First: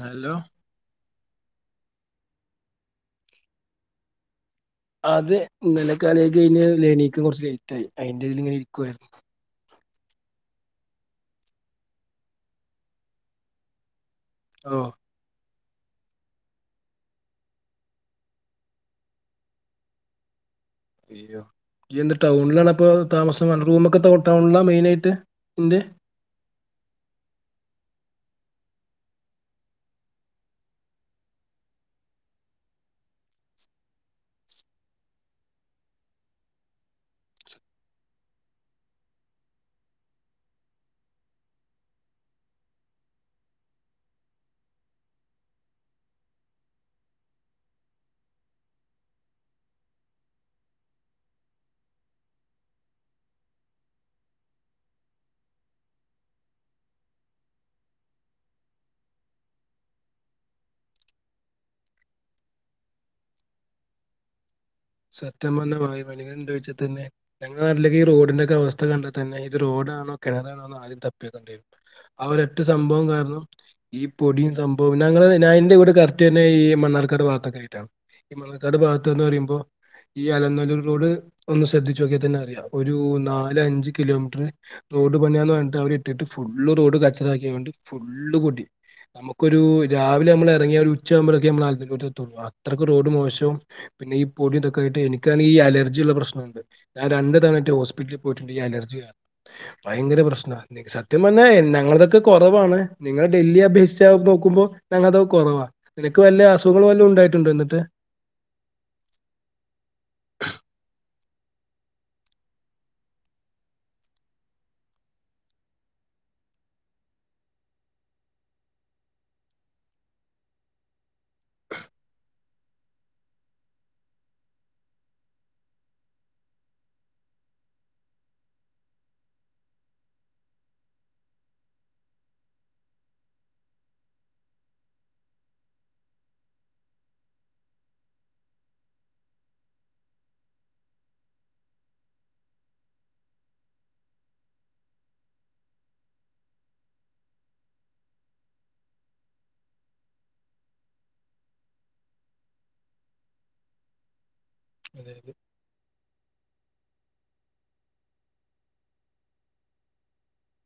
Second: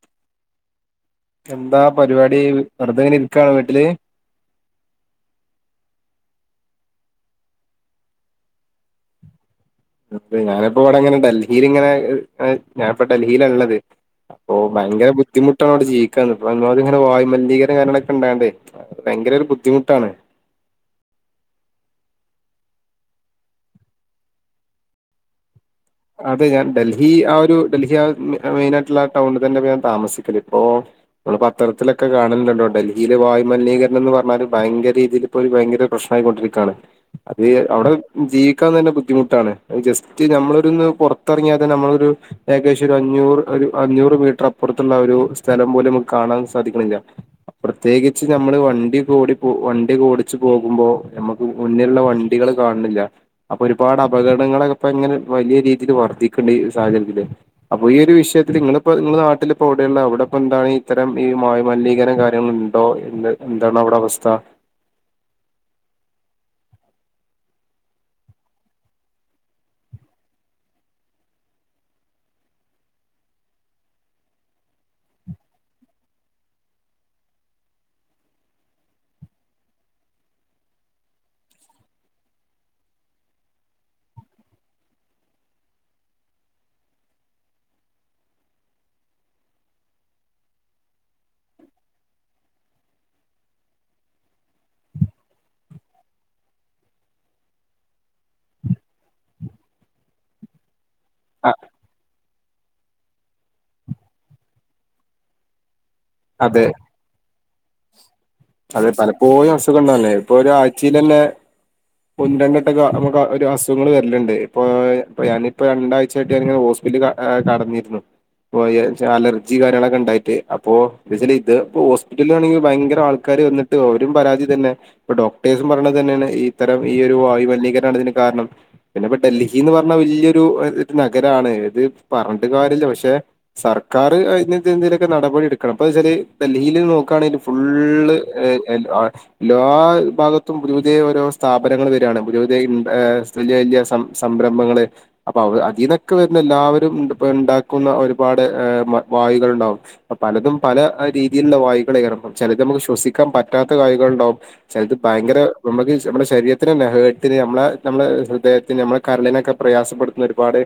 Hello എന്താ പരിപാടി വെറുതെങ്ങനെ ഇരിക്കാണ് വീട്ടില് അതെ ഇന്നെലെകളിയൊക്കെ കയിഞ്ഞ്എണീക്ക കുറച്ച് ലേറ്റ് ആയി അതിന്റെതിൽ ഇങ്ങനെ ഇരിക്കുവായിരുന്നു. അ ഞാനിപ്പോ ഇവിടെ ഇങ്ങനെ ഡൽഹിൽ ഇങ്ങനെ ഞാനിപ്പോ ഡൽഹിയിലാ ഉള്ളത് അപ്പൊ ഓ ഭയങ്കര ബുദ്ധിമു... ട്ടോട് ജീവിക്ക ഇങ്ങെ വായുമലിനീകരണം കാര്യങ്ങളൊക്കെ ഉണ്ടാണ്ടണ്ട് ഭയങ്കര ഒരു ബുദ്ധിമുട്ടാണ് അയോ ഇയ്ന്ന് ടൗണിലാ ഇപ്പൊ താമസം റൂമൊക്കെ ടൗണിലാ മെയിനാ ആയിട്ട്ന്റെ... അതെ ഞാൻ ഡൽഹി ആ ഒരു ഡൽഹി ആ മെയിൻ ആയിട്ടുള്ള ആ ടൗണിൽ തന്നെ അപോ ഞാൻ താമസികല് അപ്പോ.. നമ്മള് പത്രത്തിലൊക്കെ കാണലുണ്ടല്ലോ ഡൽഹിയില് വായുമലിനീകരണം എന്ന് പറഞ്ഞാല് ഭയങ്കരീതിൽ ഇപ്പോ ഭയങ്കര... പ്രശ്നായികൊണ്ടിരിക്കുകയാണ് അത് അവിടെ ജീവിക്കാൻ തന്നെ ബുദ്ധിമുട്ടാണ് ജസ്റ്റ് നമ്മൾ... ഇട്ന്ന് പൊറത്തറങ്ങിയാതെന്നെ നമ്മളൊരു ഏകദേശൊരു അഞ്ഞൂറ് ഒരു അഞ്ഞൂറ് മീറ്റർ അപ്പുറത്തുള്ളാ രു സ്ഥലം മ്പോലും കാണാൻ സാധിക്കണില്ല. പ്രത്യേകിച്ച് നമ്മള് വണ്ടിക്കോടി പോ വണ്ടിക്ക ഓടിച്ച് പോകുമ്പോ നമുക്ക് മുന്നിലുള്ള വണ്ടികൾ കാണിണില്ല അപ്പൊ ഒരുപാട് അപകടങ്ങള ഇപ്പങ്ങനെ വലിയ രീതിൽ വർദ്ധിക്കുണ്ട് ഈ സാഹചര്യത്തില് അപ്പൊ ഈ ഒരു വിഷയത്തില് ഇങ്ങളിപ്പോ ഇങ്ങള് നാട്ടിലിപ്പോ എവിടെയുള്ള അവിടെ പ്പൊ എന്താണീത്തരം ഈ മായുമലിനീകര കാര്യങ്ങളുണ്ടോ ല്ലേ എന്താണ് അവ്ടെ അവസ്ഥ? സത്യം പറഞ്ഞ വായു മലിനീകരണണ്ടോയ്ച്ച തന്നെ ഞങ്ങളെ നാട്ടിലൊക്കെ ഈ റോഡിൻ്റൊക്കെ അവസ്ഥ കണ്ടാ തന്നെ ഇത് റോഡ് ണോ കെണറാണോന്ന് ആദ്യം തപ്പിയോക്കേണ്ടിരും ആ ഒരൊറ്റ സംഭവം കാരണം ഈ പൊടിയും സംഭവ ഞങ്ങള്ത് ഞാ ഇൻ്റെ വീട് കറക്റ്റ് വര്ണ് ഈ മണ്ണാർക്കാട് ഭാഗത്തൊക്കെ യായിട്ടാണ് ഈ മണ്ണാർക്കാട് ഭാത്തെന്ന് പറയുമ്പോ ഈ അലനല്ലൂർ റോഡ് ഒന്ന് ശ്രദ്ധിച്ചോക്ക്യ തന്നെ അറിയാ ഒരു നാലഞ്ച് കിലോമീറ്റർ റോഡ് പണിയാന്നറിഞ്ഞിട്ട് അവരിട്ടിട്ട് ഫുള്ള് റോഡ് കച്ചറാക്കിക്കാണ്ട് ഫുള്ള് പൊടി. നമുക്കൊരൂ രാവിലെ നമ്മൾ എറങ്ങിയ ഒരു ഉച്ചാകുമ്പളൊക്കെ നമ്മളലന്നല്ലൂരെത്തൊള്ളു അത്രക്ക് റോഡ് മോശവും പിന്നെ ഈ പൊടിഇതൊക്കെയായിട്ട് എനിക്കാണീ അലർജിയുള്ള പ്രശ്നുണ്ട് ഞാ രണ്ട് തവണറ്റെ ഹോസ്പിറ്റിലിൽ പോയിട്ടുണ്ട് ഈ അലർജി കാ ഭയങ്കര പ്രശ്ന നിക് ശ സത്യം പറഞ്ഞാ അ എ ഞങ്ങളതൊക്കെ കുറവാണ് നിങ്ങള് ഡെല്ലി അപേക്ഷിച നോക്കുമ്പോ ഞങ്ങളതൊക്കെ കുറവാ നിനക്ക് വല്ല അതെ അസുഖങ്ങള് വല്ലോണ്ടായിട്ടുണ്ടോ എന്നിട്ട്? ഗളെല്ലേ ഇപ്പൊ ഒരു ആച്ചിലല്ലേ ഒന്നരണ്ടട്ടട്ടൊക്കൊ നമക്ക് ഒരു അസുങ്ങൾ വരലിണ്ട് ഇപ്പോ ഇപ്പ ഞാനിപ്പോ രണ്ടാഴ്ചായിട്ട് ഞനിങ്ങനെ ഹോസ് ൽ കടന്നിരുന്നു പ്പോഅലർജി കാര്യങ്ങളൊക്കെ ഇണ്ടായിട്ട് അപ്പോ വിസല് ഇത് ഹോസ്പിറ്റലിലാണെങ്കി ഭയങ്കര ആൾക്കാര് വന്ന്ട്ട് ഔരും പരാതി ഇതന്നെ ഇപ്പൊ ഡോക്ടേഴ്സും പറണത ങ്ങള് ഇത്തരം ഈ ഒരു വായുമലീകരണാതിന് കാരണം പിന്നെ പോ ഡൽഹി എന്ന് പറഞ്ഞ വല്ല്യരു നഗരാണ് ഇത് പറഞ്ഞിട്ട് കാര്യല്ല പക്ഷെ സർക്കാർ അയിനെന്തെങ്കിലൊക്കെ നടപടി എടുക്കണം. അന്നെച്ചാല് ഡൽഹിയിൽ നോക്കാണേല് ഫുള്ള് എ എൽ ആ ഹ് ല്ലാ ഭാഗത്തും പു പുതിയ ഓരോ സ്ഥാപനങ്ങൾ വരാണ് പുതിയ പുതിയ ഇം ഏ വല്ല്യ വല്ല്യ സം സംരംഭങ്ങള് അപ്പോ അവ് അട് ഇതൊക്കെ വരുന്ന എല്ലാവരും മ് ത്‌പ്പോ ഉണ്ടാക്കുന്ന ഒരുപാട് ഹേ മ വായ്കൾ ഉണ്ടാവും പോ പലതും പല അ രീതിയിലുള്ള വായ്കളയാരം ചെലത് നമുക്ക് ശ്വസിക്കാൻ പറ്റാത്ത വായ്കളുണ്ടാവും. ചെല്ത് ഭയങ്കര നമ്മുക്ക് ശ് നമ്മളെ ശരീ ത്തിന്ല്ലേ ഹേർട്ടിന് നമ്മളെ നമ്മളെ ഹൃദയത്തിന് നമ്മളെ കരളിനൊക്കെ പ്രയാസപ്പെടുത്തുന്ന ഒരുപാട്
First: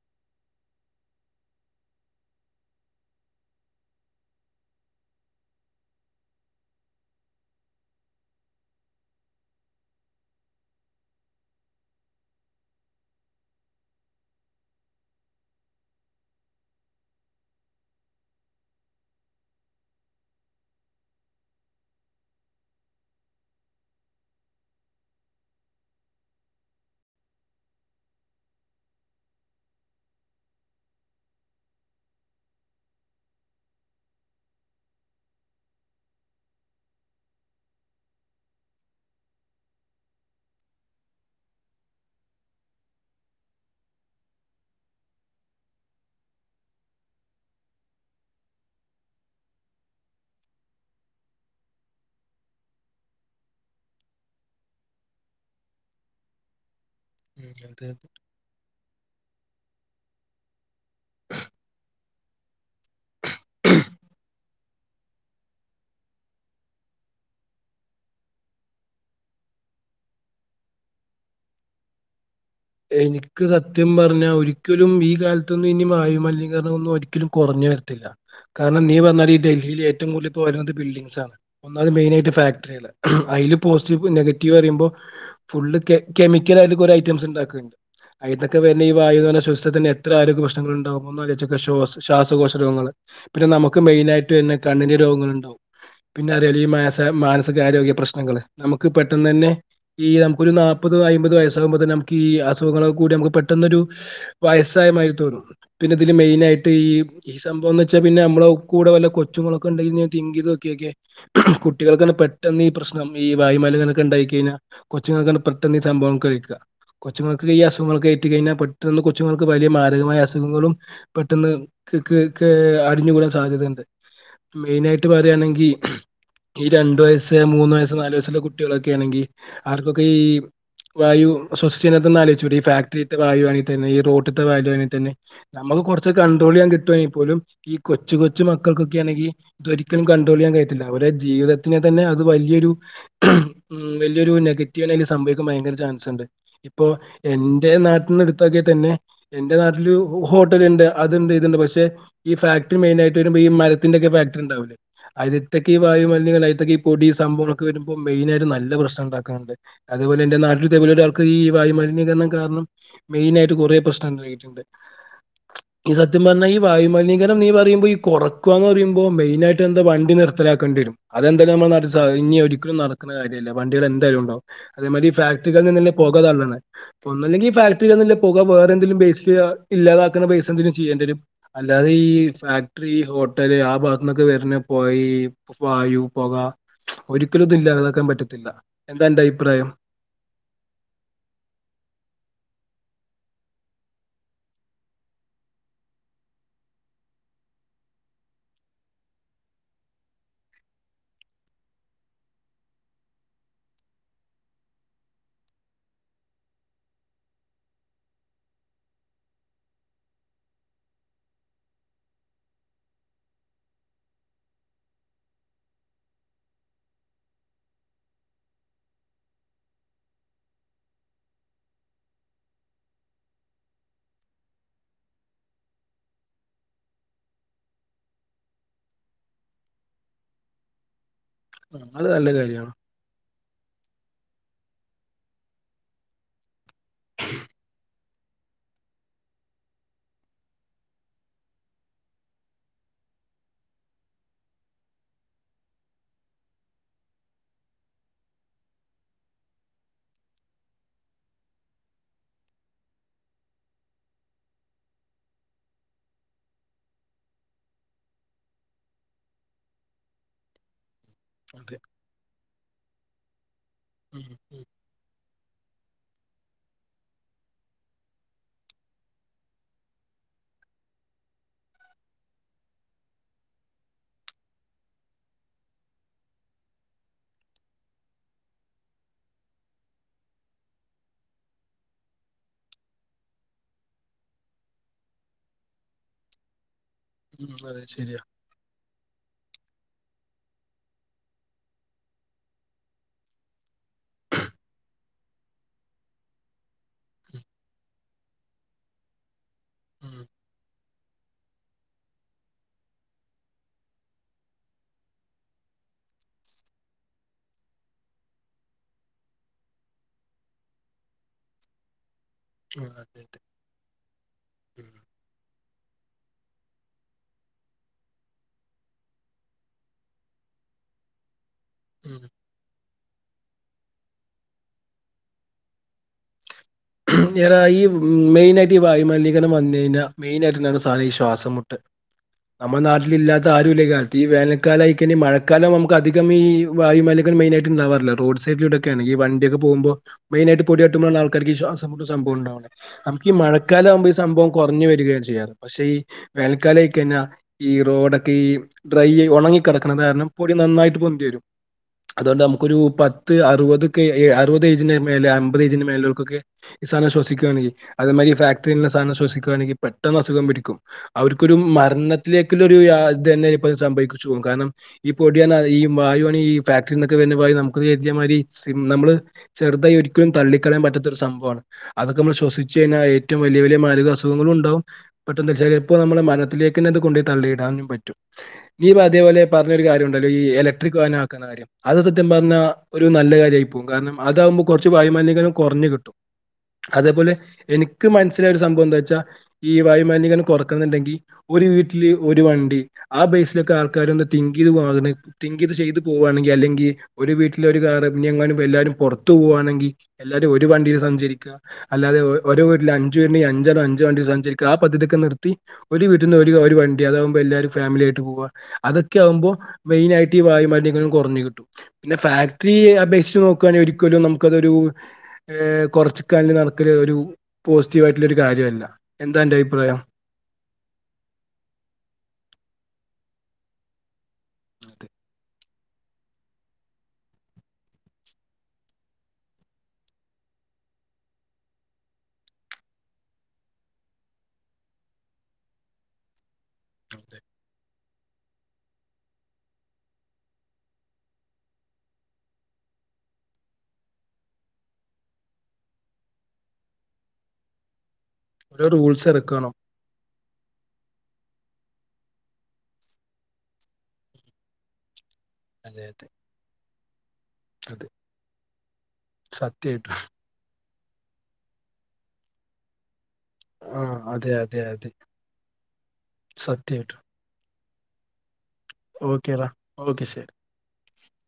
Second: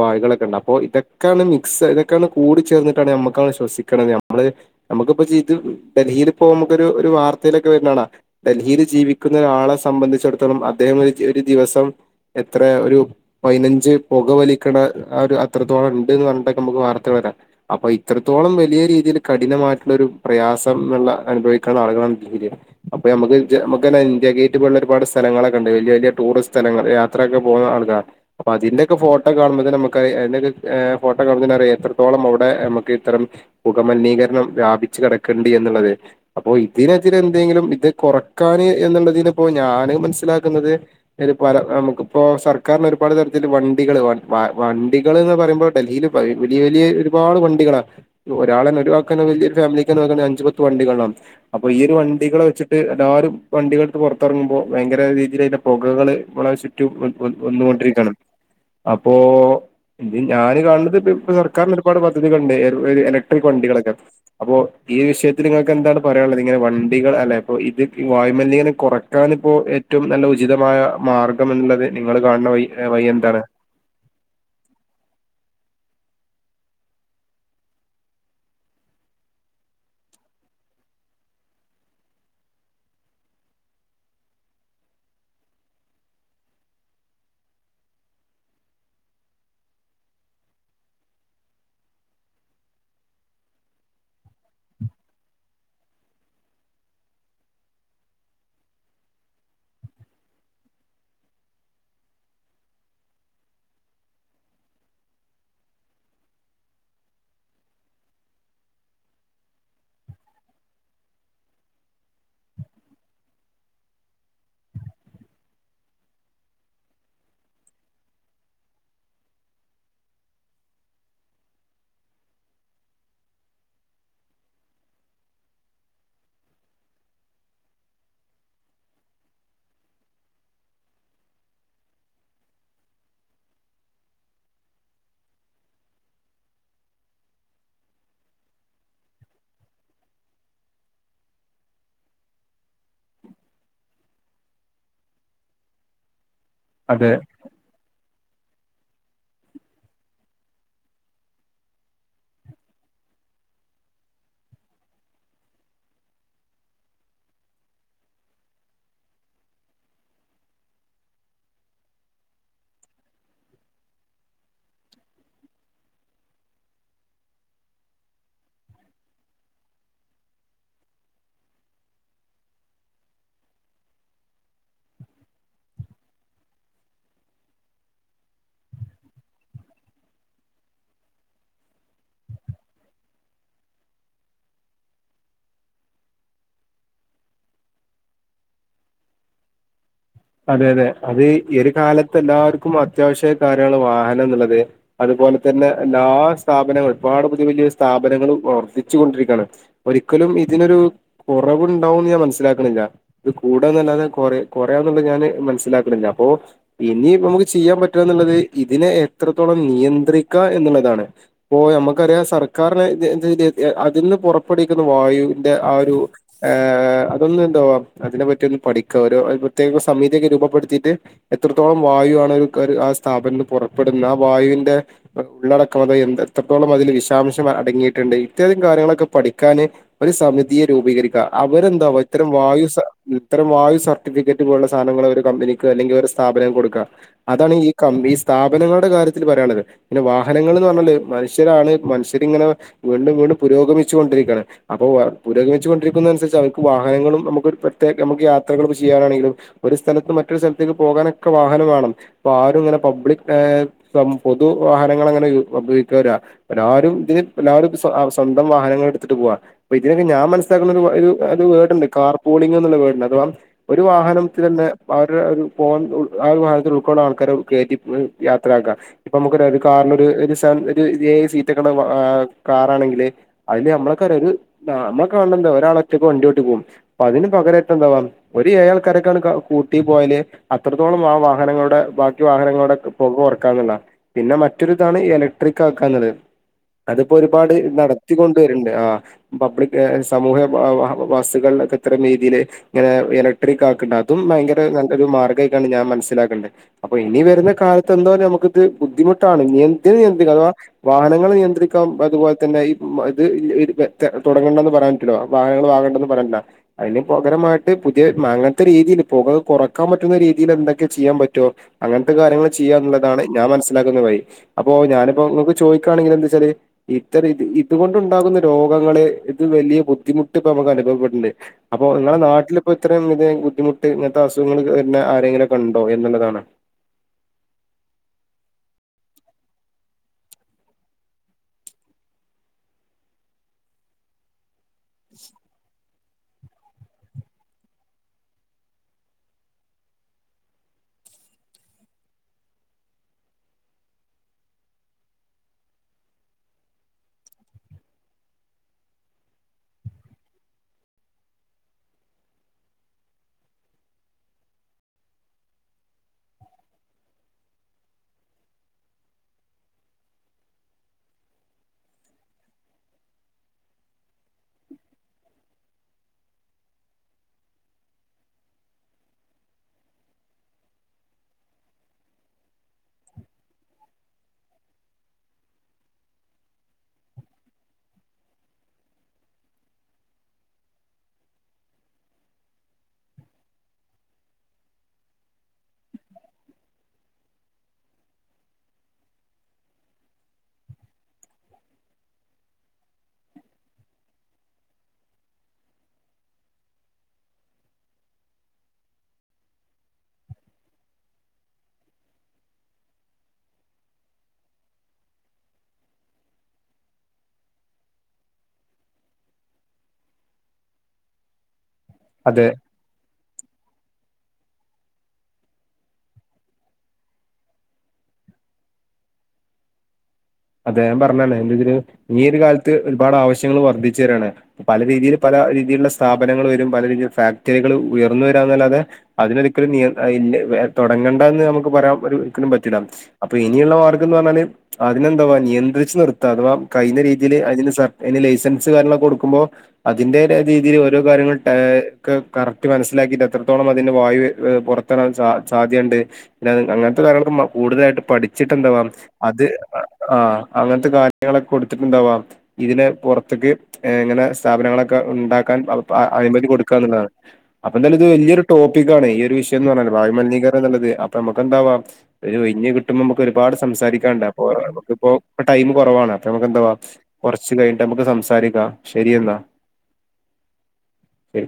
വായുകളൊ ണ്ടാപ്പോ ഇതൊക്കാണ് മിക്സ് ഇതൊക്കാണ് കൂടി ചേർന്നിട്ടാണ് നമ്മക്കാ ശ്വസിക്കണത്. നമ്മള് നമുക്കിപ്പോ ചീത് ഡൽഹിയിലിപ്പോ നമുക്കൊരു ഒരു വാർത്തയിലൊക്കെ വരുന്നാണാ ഡൽഹിയില് ജീവി ക്കുന്ന രാളെ സംബന്ധിച്ചിടത്തോളം അദ്ദേഹം ഒരു ഒരു ദിവസം എത്ര ഒരു പയിനഞ്ച് പുക വലിക്കണ ആ ഒരു അത്രത്തോളണ്ട് ന്ന് പറഞ്ഞിട്ടൊക്കെ നമുക്ക് വാർത്ത ത്ര അപ്പൊ ഇത്രത്തോളം വലിയ രീതീൽ കഠിനമായിട്ടുള്ളൊരു പ്രയാസം ന്നുള്ള അനുഭവിക്കണ ആളുകളാ ഇതി അപ്പൊ നമുക്ക് നമ്മുക്കെന്നെ അയ്ന് ഇന്ത്യ ഗേറ്റ് പോലുള്ള ഒരുപാട് സ്ഥലങ്ങളൊക്ക ഉണ്ട് വല്ല്യ വല്ല്യ ടൂറിസ്റ്റ് സ്‌തലങ്ങൾ യാത്രൊക്കെ പോക ആൾക്കാർ അപ്പൊ അതിന്റെക്കെ ഫോ ട്ടോ കാണുബോ തന്നെ നമ്മുക്ക് അ എ ഏ ഫോട്ടോ കാണുമ്പൊതന്നറിയാ എത്രത്തോളം അവ്ടെ നമുക്ക് ഇത്തരം പു കമലിനീകരണം വ്യാപിച്ച് കെട്ക്ക്ണ്ട് എന്നുള്ളത് അപ്പോ ഇതിനതിരെ എന്തെങ്കിലും ഇത് കുറക്കാന് എന്നുള്ളതിലിപ്പോ ഞാന് മനസ്സിലാക്കുന്നത് ഒരു പല നമുക്കിപ്പോ സർക്കാരിന് ഒരുപാട് തരത്തിൽ വണ്ട് ണ്ടികൾ വാ വ വണ്ടിക്ളന്ന് പറയുമ്പോ ഡൽഹിൽ പ വലിയ വലിയ ഒരുപാട് വണ്ടികളാ. ഒ രാളെന്നെ ഒഴിവാക്കാണെങ്കി വല്ല്യരു ഫാമിലിക്കന്നെ നോക്കാണെകില് അഞ്ചുപത്തു വണ്ടികളാവും അപ്പൊ ഈ ഒരുവണ്ടികള വെച്ചിട്ട് എല്ലാരും വണ്ടികൾക്ക് പൊറത്തറങ്ങുമ്പോ ഭയങ്കര രീതിലയിൻ്റെ പുകകള് മ്മളവ്ശ് റ്റു വ് വ് ഉം, അത് വന്നോണ്ടിരിക്കാണ് അപ്പോ ഇജ് ഞാന് കാണുന്നത് ഇപ്പോ പ്പോ സർക്കാരിനൊരുപാട് പദ്ധതികണ്ട് ഏതോ ഏതെ എല [unintelligible] ക്ക് വണ്ടികളൊക്കെ അപ്പോ ഈ വിഷയത്തിൽ ഇങ്ങക്ക് എന്താണ് പറയാനുള്ളത് ഇങ്ങനെ വണ്ടികൾ അല്ല ഇപ്പോ ഇത് ഈ വാ യ് മലിനീകരണ കുറക്കാനിപ്പോ ഏറ്റം നല്ല ഉചിതമായ മാർഗ്ഗം എന്നുള്ളത് നിങ്ങള് എനിക്ക് സത്യം പറഞ്ഞാ ഒരിക്കലും ഈ കാൽത്തന്നും ഇനി വായു മലിനീകരണം ഒന്നും ഒരിക്കലും കൊറഞ്ഞു വരുത്തില്ല. കാരണം നീ പറഞ്ഞാതിരി ഇ ഡൽഹിയില് ഏറ്റവു കൂടുതലിപ്പോ വരുന്നത് ബിൽഡിഗ്സാണ്. ഒന്നാത് മെയിനായിട്ട് ഫാക്ടറികള്. അ അയില് പോസിറ്റീവ് നെഗറ്റീവറിയുമ്പോ ഫുള്ള് കെ കെമിക്കല് അതില് കുറെ ഐറ്റംസ് ഉണ്ടാക്ക്ണ്ട്. അയിതെക്കെ വരുന്ന ഈ വായുനെ ശ്വസിച്ചത്തന്നെ എത്ര ആരോഗ്യ പ്രശ്നങ്ങളുണ്ടാവൊന്നാലോയ്ച്ചോക്ക ശ്വാ ശ്വാസകോശ രോഗങ്ങള്. പിന്നെ നമുക്ക് മെയിൻ ആയിട്ട്ന്നെ കണ്ണിന്റെ രോഗങ്ങൾ ഉണ്ടാവും പിന്നെ അറിയ ലീ മസ മാനസികാരോഗ്യ പ്രശ്നങ്ങൾ നമുക്ക് പെട്ടെന്ന് തന്നെ ഈ നമുക്കൊരു നാല്പ്പ ത് അയ്മ്പത് വസ്സാകുമ്പത് ന് അം ഈ അസുഖങ്ങൾ കൂടി നമുക്ക് പെട്ടെന്നൊരു വയസ്സായമായി തോറും പിന്നെ ഇതില് മെയിന ആയിട്ട് ഈ ഈ സംഭവംന്ന് വെച്ചാ പിന്നെ അമ്മള് കൂടെ വല്ല കൊച്ചുങ്ങളൊക്കെ ഉണ്ടെങ്ക തിങ്ക് ചെയ്തക്കക്കെ കുട്ടികൾക് പെട്ടെന്ന് ഈ പ്രശ്നം ഈ വായമല്ന്കര്നൊക്കെണ്ടായ് കഴിഞ്ഞാ കൊച്ചുങ്ങൾക്കെണ്ട് പെട്ടന്ന് ഈ സംഭവം കഴിക്ക കൊച്ചുങ്ങൾക്ക് ഈ അസുഖങ്ങൾ കേറ്റ് കഴിഞ്ഞാ പെട്ടന്ന് കൊച്ചുങ്ങൾക്ക് വലിയ മാരകമായ അസുഖങ്ങളും പെട്ടെന്ന് ഇക്ക് ക്കേ അടിഞ്ഞുകൂടാൻ സാധ്യതയുണ്ട്. മെയിനായിട്ട് പറയാണെങ്കി ഈ രണ്ടു വയസ്സ് മൂന്ന് വയസ്സ് നാലു വയസ്സുള്ള കുട്ടികളൊക്കെ ആണെങ്കി ആർക്കൊക്കെ ഈ വായു ശൊസിച്നെതോന്നു ആലോയ്ചൂടെ ഇ ഫാക്ടറിത്തെ വായുവാണെ തന്നെ ഈ റൊട്ടിത്തെ വായുവാണ തെന്നെ നമുക്ക് കൊറച്ച് കൺഡ്രോ ളെയ്യാ കിട്ടാണെ പോലും ഈ കൊച്ചു കൊച്ച് മക്കൾക്കൊക്കെയാണെങ്കി ഇതൊരിക്കലും കണ്ട്രോൾയ്യാൻ കയിയത്തില്ല. അവരെ ജീവിതം എത്തിനെ തന്നെ അത് വലിയൊരു ഉം വലിയൊരു നെഗറ്റീവന്നെ അയ്‌ന് സംഭവിക്കാൻ ഭയങ്കര ചാൻസ്ണ്ട് പ്പൊ അത് എന്റെ നാട്ടിന്ന് എടു ത്തോക്കെ തന്നെ എന്റെ നാട്ടില് ഹോട്ടല്ണ്ട് അതുണ്ട് ഇതുണ്ട് പക്ഷെ ഈ ഫാക്ടറി മെയിൻ ആയിട്ട് വെരുമ്പേ ഈ മരത്തിന്റെക്കെ ഫാക്ടറി ണ്ടാവ് ല്ലേ അയില്ത്തക്കെ ഈ വായു മല്നീകരണ അയ്ത്തകെ ഈ പൊടി സംഭവങ്‌ളൊക്കെ വരുമ്പോ മെയിനാ ഇത് നല്ല പ്രശ്നണ്ടാക്ക്ന്നുണ്ട് അതുപോലെ ന്റെ നാട്ടിൽ തെ പോലെ ഒരാൾ ക്ക ഈ വായുമലിനീകരണം കാരണം മെയിനായിട്ട് കുറേ പ്രശ്നം ണ്ടകിട്ടുണ്ട് ഈ സത്യം പറഞ്ഞാൽ ഈ വായുമ ലിനീകരം നീ പറയുമ്പോ ഈകൊറക്ക ന്ന് പറയുമ്പോ മെയിനായിട്ട് എന്താ വണ്ടി നിർ ത്തലാക്കണ്ട്യരും അതെന്തായാല് നമ്മളെ നാട്ടിൽ സാ ഇഞ് ഒരിക്കലും നടക്കുന്ന കാര്യല്ല. വണ്ടികൾ എന്തായാലും ഉണ്ടാവും. അതേമാരി ഈ ഫാ ക്കാ നിന്നി [unintelligible] പൊക തള്ളണ് ഒന്നുകി ഫാക്ടറി [inaudible] പുക വേറെന്തെങ്കിലും ബേസിക് ഇല്ലാതാക്കണ ബേസ്ന്തേലും ചെയ്യണം അല്ലാതെ ഈ ഫാക്ടറി ഹോട്ടല് ആ ഭാഗൊക്കെ വരണ പോകേം വാ പോക ഒരിക്കലും ഇതില്ലാതാക്കാൻ പറ്റത്തില്ല എന്താ അന്റെ അഭിപ്രായം അതെ അതെ അത് ഈ ഒരു കാലത്ത് എല്ലാവർക്കും അത്യാവശ്യ കാര്യാണ് വാഹനം എന്നുള്ളത് അത് അതുപോലെ തന്നെ എല്ലാ സ്ഥാപനങ്ങളും ഒരുപാട് പുതിയ പുതിയ സ്ഥാപനങ്ങളും വർദ്ധിച്ചു കൊണ്ടിരിക്കയാണ് ഒരിക്ക ലും ഇതിനൊരു കുറവുണ്ടാവോന്ന് ഞാൻ മനസിലാക്കണില്ല കൂട്ന്നല്ലാതെ കൊ ണ്ട് ഞന് മനസ്സിലാകാണില്ല അപ്പോ ഇനി നമുക്ക് ചെയ്യാൻ പറ്റുക എന്നുള്ളത് ഇതിനെ എത്രത്തോളം നിയ നിയനന്ത്രിക്ക എന്നുള്ളതാണ് അപ്പോ നമുക്കറിയാം സർക്കാരിന് അതിന്ന് പുറപ്പെടുവിക്കുന്ന വായുന്റെ ആ ഒരു അതൊന്നും എന്തവാ അതിനെ പറ്റി ഒന്ന് പഠിക്ക ഓരോ പ്രത്യേക സമിതിയൊക്കെ രൂപപ്പെടുത്തിയിട്ട് എത്രത്തോളം വായു ആണ് ഒരു ആ സ്ഥാപനത്തി പുറപ്പെട്ന്ന ആ വായു ഉള്ളടക്കം അത് എന്ത് എത്രത്തോളം അതില് വിഷാംശം അടങ്ങിയിട്ടുണ്ട് ഇത്തരം കാര്യങ്ങളൊക്കെ പഠിക്കാൻ സമിതിയെ രൂപീകരിക്ക ഉം അവരെന്തവാ അത് ഇത്തരം നല്ല വായൂ കാര്യാണ്. ഇത്തരം വായു സർട്ടിഫിക്കറ്റ് ള്ള സാധനങ്ങള് ഒരു കമ്പനിക്ക് അല്ലെങ്കി ഒരു സ്ഥാപനം കൊടുക്ക അതാണ് ഈ കം സ്ഥാപനങ്ങളുടെ കാര്യത്തിൽ പറയാനുള്ളത് പിന്നെ വാഹനങ്ങൾന്ന് പറഞ്ഞാല് മനുഷ്യരാണ് മനുഷ്യരിങ്ങനെ വീണ്ടും വീ പുരോഗമിച്ചോണ്ടിരിക്കാണ് അപ്പോ പുരോഗമിച്ച് കൊണ്ടിരിക്കുന്നതിനനസരിച്ച് നമക്ക് വാഹനങ്ങളും നമുക്കീ യാത്രകള് ചെയ്യാനാണെങ്കിലും ഒരു സ്ഥലത്തും മറ്റൊരു സ്ഥലത്തേക്ക് പോകാനൊക്കെ വാഹനം വേണം അപ്പൊ ആരും ഇങ്ങനെ പബ്ലിക് ഏഹ് സംഭ വാഹനങ്ങള് അങ്ങനെ ഉപയോഗിക്കരാ എല്ലാവരും ഇതി എല്ലാവരും സ്വന്തം വാഹനങ്ങൾ എടുത്തിട്ട് പോവാൻ അപ്പൊ ഇതിനൊക്കെ ഞാൻ മനസ്സാക്കുന്നൊരു അത് അതെ. വേടുണ്ട് കാർ പോളിംഗ് എന്നുള്ള വേടുണ്ട് അഥവാ ഒരു ഉം വാഹനത്തിതന്നെ അവിടെ ഫോൺ പോൺ ആഹ് വാഹനത്തിൽ ഉൾക്കൊള്ളുന്ന ആൾക്കാര കേറ്റി യാത്ര ആക്കാം ഇപ്പൊ നമുക്കൊരു ഒരു കാറിന് ഒര് ഒരു സീറ്റൊക്കെ കാറാണെങ്കില് അയില് നമ്മളക്കറിയാം ഒരു നമ്മൾ കാണതെന്താ ഒരാള ട്ട് വണ്ടി ഓട്ടിക്കും അപ്പ അതിന് പകരായിട്ട് എന്തുവാ ഒരയേൾക്കാര ങ്ങട് കൂട്ടി പോയാല് അത്രത്തോളം ആഹ് വാഹനങ്ങളുടെ ബാക്കി വാഹനങ്ങളുടെ പുക കൊറക്കാന്നുള്ള പിന്നെ മറ്റൊരിതാണ് എലക്ട്രിക് ആക്കഞ്ഞത് ഉം അത്പ്പൊരുപാട് ഉം അതെ നടത്തി ശരിയാ. കൊണ്ടുവര്ണ്ട് ആഹ് പബ്ലിക് സമൂഹം ബസ്സുകൾ ക്കെത്ര രീതീല് ഇങ്ങനെ എലക്ട്രിക് ആ ണ്ട് അതും ഭയങ്കര നല്ലൊരു മാർ ഗായിട്ടാണ് ഞാൻ മനസ്സിലാക്ക്ണത് അപ്പൊ ഇനി വരുന്ന കാലത്ത് എന്താ നമുക്കിത് ബുദ്ധിമുട്ടാണ് നിയന്ത് ഉം നിയന്ത്രിക അഥവാ വാഹനങ്ങള് നിയന്ത്രിക്കാം അതുപോലെ തന്നെ ഇ [unintelligible] തൊടങ്ങ്ണംന്ന് പറയൻ റ്റുല്ലാ വാഹനങ്ങള് വാങ്ങേണ്ടന്ന് പറയൻ പറ്റ് ല അതിന് പകരമായിട്ട് പുതിയ മാങ്ങ രീതീല് പൊക കൊറക്കാൻ പറ്റുന്ന രീതീല് എന്തൊക്കെ ചെയ്യാൻ പറ്റോ അങ്ങനെ കാര്യങ്ങൾ ഉം അതെ ചെയ്യാന്ന്ള്ളതാണ് അതെ. ഞാൻ മനസ്സിലാക്കുന്ന വഴി അപ്പോ ഉം ഞാനിപ്പോക്ക് ഇങ്ങക്ക് ചോദ ക്കാണെങ്കി എന്ത് വെച്ചാല് ഇത്തത് ഇത് ഇതുകൊണ്ട് ഉണ്ടാകുന്ന രോഗങ്ങളെ ഇത് വല്യ ബുദ്ധിമുട്ട് പക അനുഭുണ്ട് അപ്പോ നിങ്ങടെ ഉം. നാട്ടില് ഇപ്പോ ഇത്രയും ഇ [unintelligible] ബുദ്ധിമുട്ട് ഇങ്ങൻത്തെ അസുഖങ്ങൾ വര്ന്നെ ആരെങ്കിലൊക്കെ ഇണ്ടോ എന്നുള്ളതാണ് യാ ഈ മെയിനായിട്ട് ഈ വായുമലിനീകരണം വന്നു കഴിഞ്ഞാ മെയിനായിട്ടാണ് സാന ഈ ശ്വാസംമുട്ട് നമ്മുടെ നാട്ടിലില്ലാത്ത ആരുല്ല ഈ കാലത്ത് ഈ വേനൽക്കാലം ആയിക്കഴിഞ്ഞാ മഴക്കാലം നമു അധികം ഈ വായു മലിക മെയി ഹാ യിട്ട് ഇണ്ടാവാറില്ല റോഡ് സൈഡിലിടക്കേണ് ഈ വണ്ട്യെക്കെ പോകുമ്പോ മെയിനായിട്ട് പൊടി സത്ത്യം പറ്ഞ്ഞാ ആൾക്കാര്ക്ക് ഈ ശ്വാസ് സംഭവൊ ഇണ്ടാവ നമുക്ക് ഈ മഴക്കാലം ആവ്മ്പോ ഈ സംഭവം കൊറഞ്ഞു വരികയാണ് ചെയ്യറ് പക്ഷേ ഈ വേനൽക്കാല കഴിഞ്ഞ ഈ റോഡൊക്കെ ഈ ഡ്രൈ ഒണങ്ങി കെടക്ക്ണ കാരണം പൊടി നന്നായിട്ട് പൊന്തി വെരും അതുകൊണ്ട് നമുക്കൊരു പത്ത് അറുപതൊക്കെ അറുപത് ഏയ്ജിന്റെ മേലെ അമ്പത് ഏയ്ജിന്റെ മേല് [unintelligible] ക്കൊക്കെ സാനം ശ്വസിക്കാണെങ്കി അതേമാതിരി ഫാക്ടറില്ള്ള സാനം ശ്വസിക്കാണെങ്കി പെട്ടന്ന് അസുഖം പിടിക്കും അവർക്കൊരു അവർക്കൊരു മരണത്തിലേക്ക്‌ല്ല ഒരു യാ ഇത് തന്നെ ഇപ്പത് സംഭവിച്ചു പോകും കാര്ണം ഈ പൊടി അറ്ഞ്ഞാ ഈ വായു [unintelligible] ഈ ഫാക്ടറിന്നൊക്കെ വരുന്ന മായ്രി നമുക്ക്തി ഇജേമാതി നമ്മള് ചെറുതായി ഒരിക്കലും തള്ളിക്കളയാൻ പാറ്റാത്തൊരു സം അതൊക്കെ നമ്മള് ശ്വസിച്ച് കഴിഞ്ഞാ ഏറ്റവും വലിയ വലിയ മാരഖ അസുഖങ്ങളും ഉണ്ടാവും പെട്ടെന്ന് [unintelligible] ചെലപ്പ നമ്മളെ മര ത്തിലേക്കെന്നെ ഇത് കൊണ്ടയ് തള്ളിയിടാനും പറ്റും നീ അതേപോലെ പറഞ്ഞൊരു കാര്യം ഇണ്ടല്ലോ ഈ എലക്ട്രിക് വാനാക്കാ അത് സത്യം പറ്ഞ്ഞ ഒരു നല്ല കാര്യായി പോകും കാര്ണം അതാകുമ്പോ കൊറച്ച് വായു മലിനീകരണം കൊറഞ്ഞ് കിട്ടും അതേപോലെ എനിക്ക് മനസ്സിലായ ഒരു സംഭവം എന്താച്ചാ ഈ വായുമലിനീകരണം കൊറക്കാന്ന്ണ്ടെങ്കി ഒരു വീട്ടില് ഒരു വണ്ടി ആ ബൈസിലൊക്കെ ആൾക്കാരൊന്ന് തിങ്ക് ചെയ്ത് വാങ്ങ്ണേ തിങ്ക് ചെയ്ത് ചെയ്തു പോവ്വാണ് ങ്കി അല്ലെങ്കി ഒരു വീട്ടില് ഒരു കാറ്നിഎങ്ങാനും എല്ലാരും പുറത്ത് പോകവാണെങ്കി എല്ലാരും ഒരു വണ്ടിയിൽ സഞ്ചരി അല്ലാതെ ഓരൊ ഓരോ വീട്ടില അഞ്ച് പേര്ണ്ടങ്കി അഞ്ചാലോ അഞ്ചച് വണ്ടി സഞ്ചരിക്ക ആ പദ്ധതിക്കെ നിർത്തി ഒരു വീട്ട്ന്ന് ഒരു ഒരു ഒരു വണ്ടി അതാവുമ്പോ എല്ലാരും ഫാമിലി ആയിട്ട് പോവുക അതൊക്കെ ആവുമ്പോ മെയിനായിയിട്ട് ഈ വായുമലിനീകരണവും കൊർഞ്ഞ് കിട്ടും പിന്നെ അതെ ഫാക്ടറി അപേക്ഷിച്ച് നോക്കാണെൽ ഒരിക്കലും നമുക്കൊരൂ കൊർച്ച് ക്കാണ്ട് നടക്കല് ഒരു പോസിറ്റീവായിട്ടുള്ള ഒരു കാര്യല്ല എന്താ അന്റെ അഭിപ്രായം അതേ ഞാൻ പറഞ്ഞല്ലെ എന്താ ഇതില് ഈ ഒരു കാൽത്ത് ഒരുപാട് ആവശ്യങ്ങള് വർദ്ധിച്ചു വരാണ് പല അതെ രീതിയിൽ പല രീതിയിലുള്ള സ് സ്ഥാപനങ്ങള് വരും പല രീതിയിലുള്ള ഫാക്ടറികള് ഉയർന്നു വരാന്നല്ലാതെ അതിനൊരിക്കലും നിയ അയില്ല തൊട ങ്ങണ്ടാന്ന് നമുക്ക് പറയാൻ ഒര് ഒരിക്കലും പറ്റില്ലാന്നു അപ്പൊ ഇനിയുള്ള മാർഗം എന്ന് പറഞ്ഞാല് അത്‌ പിന്നെന്താ വാണ്ടി എന്താച്ചാ നിർത്താ അഥവാ കഴിഞ്ഞ രീതില് അതെ അതിന് സർ ഇനി ലൈസൻസ് കാര്യങ്ങളൊക്കെ കൊടുക്കുമ്പോ അതിന്റെതായ രീതിയില് ഓരോ കാര്യങ്ങള് ടാ ഏ കറക്റ്റ് മനസ്സിലാ ലാക്കീട്ട് എത്രത്തോളം അതിന്റെ വായുവെ പൊറത്താവാൻ സാധ്യതയുണ്ട് പിന്നെ അത്‌ അങ്ങൻത്തെ കാര്യങ്ങളൾക്കൊക്കെ കൂടുതലായിട്ടും പഠി ഓരോ ച്ചിട്ടെന്താവാം റൂൾസ് അത് ഇറക്കണം ആഹ് അങ്ങൻത്തെ കാര്യങ്ങളൊക്കെ കൊടുത്തിട്ടുണ്ടാവാം ഇതിന് പുറത്ത്ക്ക് ഏ ഇങ്ങനെ സ്ഥാപനങ്ങളൊക്കെ ഉണ്ടാക്കാൻ പ അതെ അതെ അനുമതി കൊടുക്കാ എന്നുള്ളതാണ് അപ്പൊ എന്തായാലും ഇത് അതെ വല്ല്യൊരു ടോപ്പിക്കാണ് ഈ ഒരു വിഷയംന്ന് പർഞ്ഞാല് വായു സത്യായിട്ടും മലിനീകരണം നല്ലത് അപ്പൊ നമുക്കെന്താവാം ഒരു ഒയ്ഞ്ഞ് കിട്ടുമ്മോ നമുക്ക് ഒരുപാട് ആഹ് സംസാരിക്കാണ്ടണ്ട് അപ്പൊ അതെ അതെ ഇത് പ്പോ അതെ ടൈമ് കൊറവാണ് അപ്പൊ നമുക്ക് എന്താവാ കൊർച്ച് കഴിഞ്ഞിട്ട് നമുക്ക് സംസാരിക്കാ ഓക്കോടാ ഓക്കെ ശരി ശരി